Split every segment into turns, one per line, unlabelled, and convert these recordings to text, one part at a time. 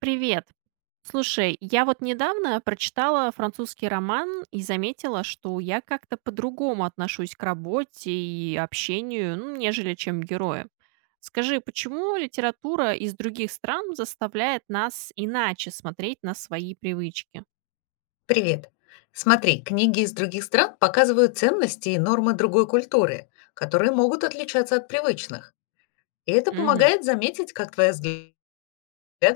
Привет. Слушай, я вот недавно прочитала французский роман и заметила, что я как-то по-другому отношусь к работе и общению, ну, нежели чем герои. Скажи, почему литература из других стран заставляет нас иначе смотреть на свои привычки?
Привет. Смотри, книги из других стран показывают ценности и нормы другой культуры, которые могут отличаться от привычных. И это
Мгм.
помогает заметить, как твои взгляды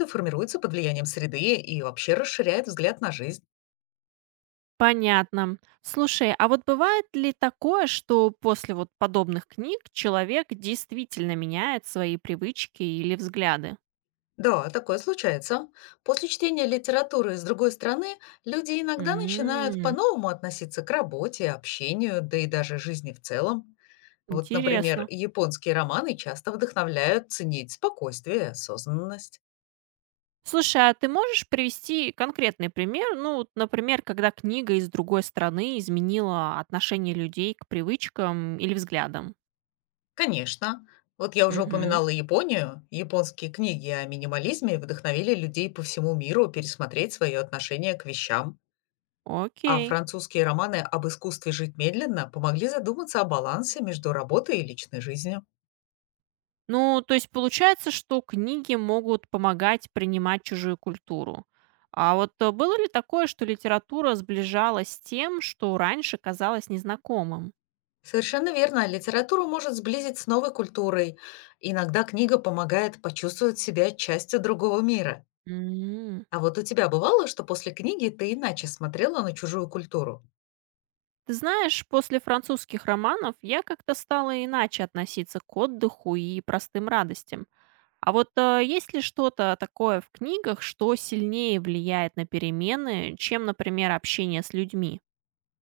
формируются под влиянием среды и вообще расширяет взгляд на жизнь.
Понятно. Слушай, а вот бывает ли такое, что после вот подобных книг человек действительно меняет свои привычки или взгляды?
Да, такое случается. После чтения литературы из другой страны люди иногда начинают
М,
по-новому относиться к работе, общению, да и даже жизни в целом. Вот, например,
Интересно.
японские романы часто вдохновляют ценить спокойствие и осознанность.
Слушай, а ты можешь привести конкретный пример? Ну, вот, например, когда книга из другой страны изменила отношение людей к привычкам или взглядам.
Конечно. Вот я уже
Мгм.
упоминала Японию. Японские книги о минимализме вдохновили людей по всему миру пересмотреть свое отношение к вещам. А
Окей.
французские романы об искусстве жить медленно помогли задуматься о балансе между работой и личной жизнью.
Ну, то есть получается, что книги могут помогать принимать чужую культуру. А вот было ли такое, что литература сближалась с тем, что раньше казалось незнакомым?
Совершенно верно. Литературу может сблизить с новой культурой. Иногда книга помогает почувствовать себя частью другого мира.
М.
А вот у тебя бывало, что после книги ты иначе смотрела на чужую культуру?
Ты знаешь, после французских романов я как-то стала иначе относиться к отдыху и простым радостям. А вот есть ли что-то такое в книгах, что сильнее влияет на перемены, чем, например, общение с людьми?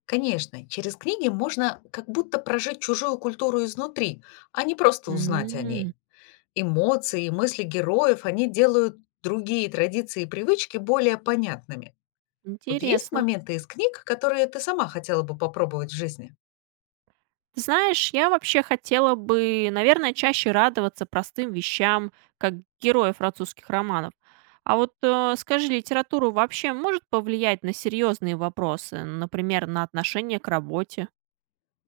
Конечно, через книги можно как будто прожить чужую культуру изнутри, а не просто узнать о
М,
ней. Эмоции и мысли героев, они делают другие традиции и привычки более понятными. Вот есть
Интересно.
моменты из книг, которые ты сама хотела бы попробовать в жизни?
Ты Знаешь, я вообще хотела бы, наверное, чаще радоваться простым вещам, как герои французских романов. А вот скажи, литература вообще может повлиять на серьезные вопросы, например, на отношение к работе?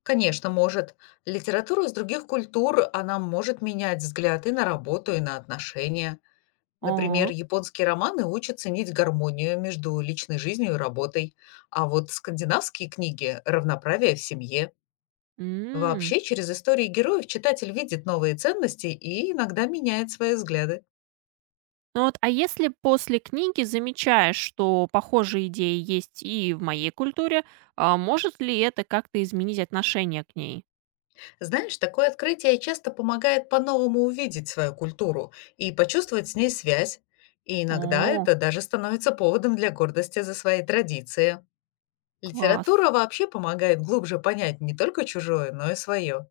Конечно, может. Литература из других культур, она может менять взгляд и на работу, и на отношения. Например,
О,
японские романы учат ценить гармонию между личной жизнью и работой, а вот скандинавские книги– равноправие в семье.
м.
Вообще, через истории героев читатель видит новые ценности и иногда меняет свои взгляды.
Ну вот, а если после книги замечаешь, что похожие идеи есть и в моей культуре, а может ли это как-то изменить отношение к ней?
Знаешь, такое открытие часто помогает по-новому увидеть свою культуру и почувствовать с ней связь. И иногда
О,
это даже становится поводом для гордости за свои традиции.
класс.
Литература вообще помогает глубже понять не только чужое, но и свое.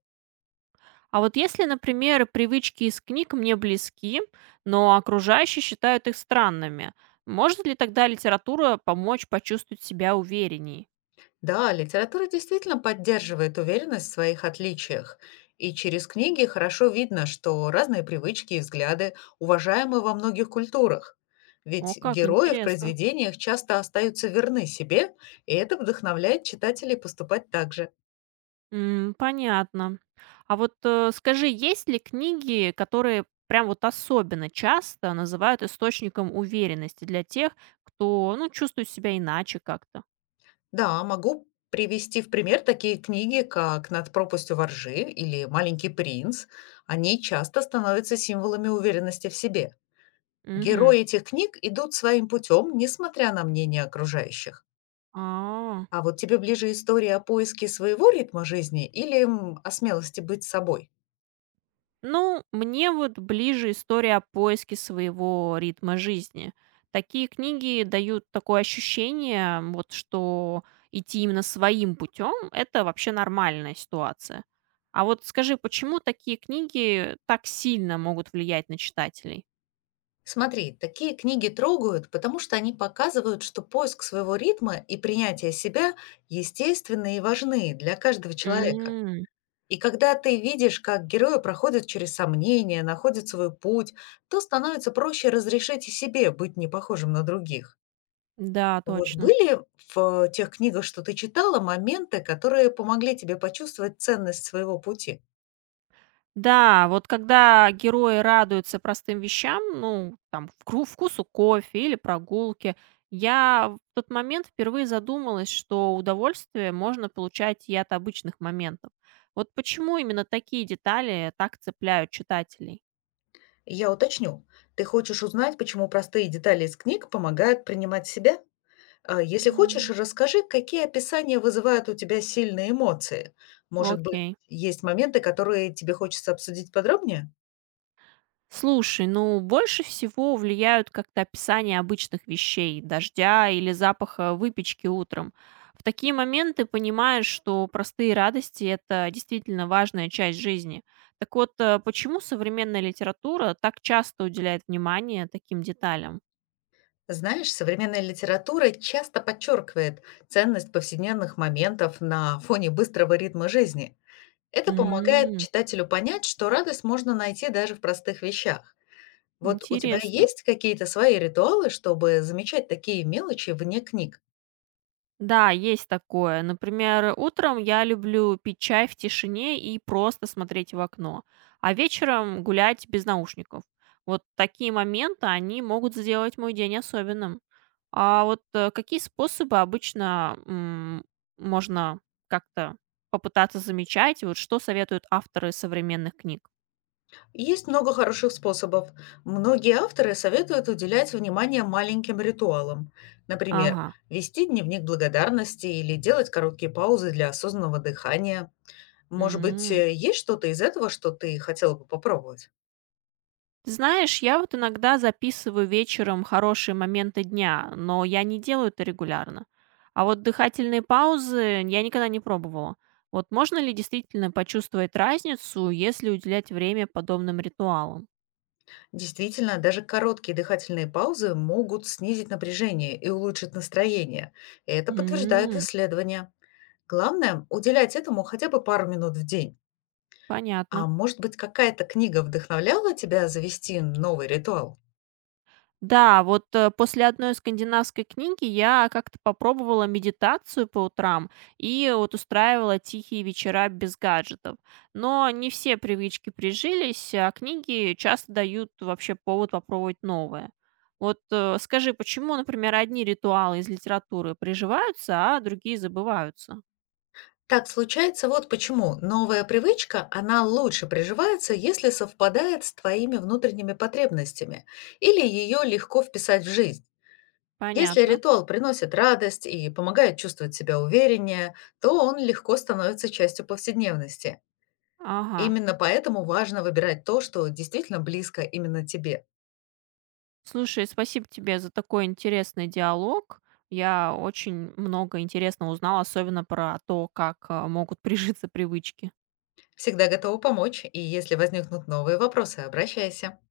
А вот если, например, привычки из книг мне близки, но окружающие считают их странными, может ли тогда литература помочь почувствовать себя уверенней?
Да, литература действительно поддерживает уверенность в своих отличиях, и через книги хорошо видно, что разные привычки и взгляды уважаемы во многих культурах.
О,
Ведь
как
герои в
интересно.
произведениях часто остаются верны себе, и это вдохновляет читателей поступать так же.
М, понятно. А вот, скажи, есть ли книги, которые прям вот особенно часто называют источником уверенности для тех, кто, ну, чувствует себя иначе как-то?
Да, могу привести в пример такие книги, как «Над пропастью во ржи» или «Маленький принц». Они часто становятся символами уверенности в себе.
Мгм.
Герои этих книг идут своим путем, несмотря на мнение окружающих.
А.
А вот тебе ближе история о поиске своего ритма жизни или о смелости быть собой?
Ну, мне вот ближе история о поиске своего ритма жизни. Такие книги дают такое ощущение, вот что идти именно своим путем– это вообще нормальная ситуация. А вот скажи, почему такие книги так сильно могут влиять на читателей?
Смотри, такие книги трогают, потому что они показывают, что поиск своего ритма и принятие себя естественны и важны для каждого человека.
М,
И когда ты видишь, как герои проходят через сомнения, находят свой путь, то становится проще разрешить и себе быть непохожим на других.
Да,
Вот
точно.
были в тех книгах, что ты читала, моменты, которые помогли тебе почувствовать ценность своего пути?
Да, вот когда герои радуются простым вещам, ну, там, вкусу кофе или прогулке, я в тот момент впервые задумалась, что удовольствие можно получать и от обычных моментов. Вот почему именно такие детали так цепляют читателей?
Я уточню. Ты хочешь узнать, почему простые детали из книг помогают принимать себя? А, если хочешь,
М.
расскажи, какие описания вызывают у тебя сильные эмоции. Может быть,
Окей.
есть моменты, которые тебе хочется обсудить подробнее?
Слушай, ну больше всего влияют как-то описания обычных вещей, дождя или запаха выпечки утром. В такие моменты понимаешь, что простые радости– это действительно важная часть жизни. Так вот, почему современная литература так часто уделяет внимание таким деталям?
Знаешь, современная литература часто подчеркивает ценность повседневных моментов на фоне быстрого ритма жизни. Это помогает
М,
читателю понять, что радость можно найти даже в простых вещах. Вот у тебя
Интересно.
есть какие-то свои ритуалы, чтобы замечать такие мелочи вне книг?
Да, есть такое. Например, утром я люблю пить чай в тишине и просто смотреть в окно, а вечером гулять без наушников. Вот такие моменты, они могут сделать мой день особенным. А вот какие способы обычно можно как-то попытаться замечать? Вот что советуют авторы современных книг?
Есть много хороших способов. Многие авторы советуют уделять внимание маленьким ритуалам. Например,
Ага.
вести дневник благодарности или делать короткие паузы для осознанного дыхания. Может быть,
М.
есть что-то из этого, что ты хотела бы попробовать?
Ты знаешь, я вот иногда записываю вечером хорошие моменты дня, но я не делаю это регулярно. А вот дыхательные паузы я никогда не пробовала. Вот можно ли действительно почувствовать разницу, если уделять время подобным ритуалам?
Действительно, даже короткие дыхательные паузы могут снизить напряжение и улучшить настроение. Это подтверждают
М,
исследования. Главное– уделять этому хотя бы пару минут в день. А
понятно.
может быть, какая-то книга вдохновляла тебя завести новый ритуал?
Да, вот после одной скандинавской книги я как-то попробовала медитацию по утрам и вот устраивала тихие вечера без гаджетов. Но не все привычки прижились, а книги часто дают вообще повод попробовать новое. Вот скажи, почему, например, одни ритуалы из литературы приживаются, а другие забываются?
Так случается вот почему. Новая привычка, она лучше приживается, если совпадает с твоими внутренними потребностями или ее легко вписать в жизнь. Если
Понятно.
ритуал приносит радость и помогает чувствовать себя увереннее, то он легко становится частью повседневности.
Ага.
Именно поэтому важно выбирать то, что действительно близко именно тебе.
Слушай, спасибо тебе за такой интересный диалог. Я очень много интересного узнала, особенно про то, как могут прижиться привычки.
Всегда готова помочь, и если возникнут новые вопросы, обращайся.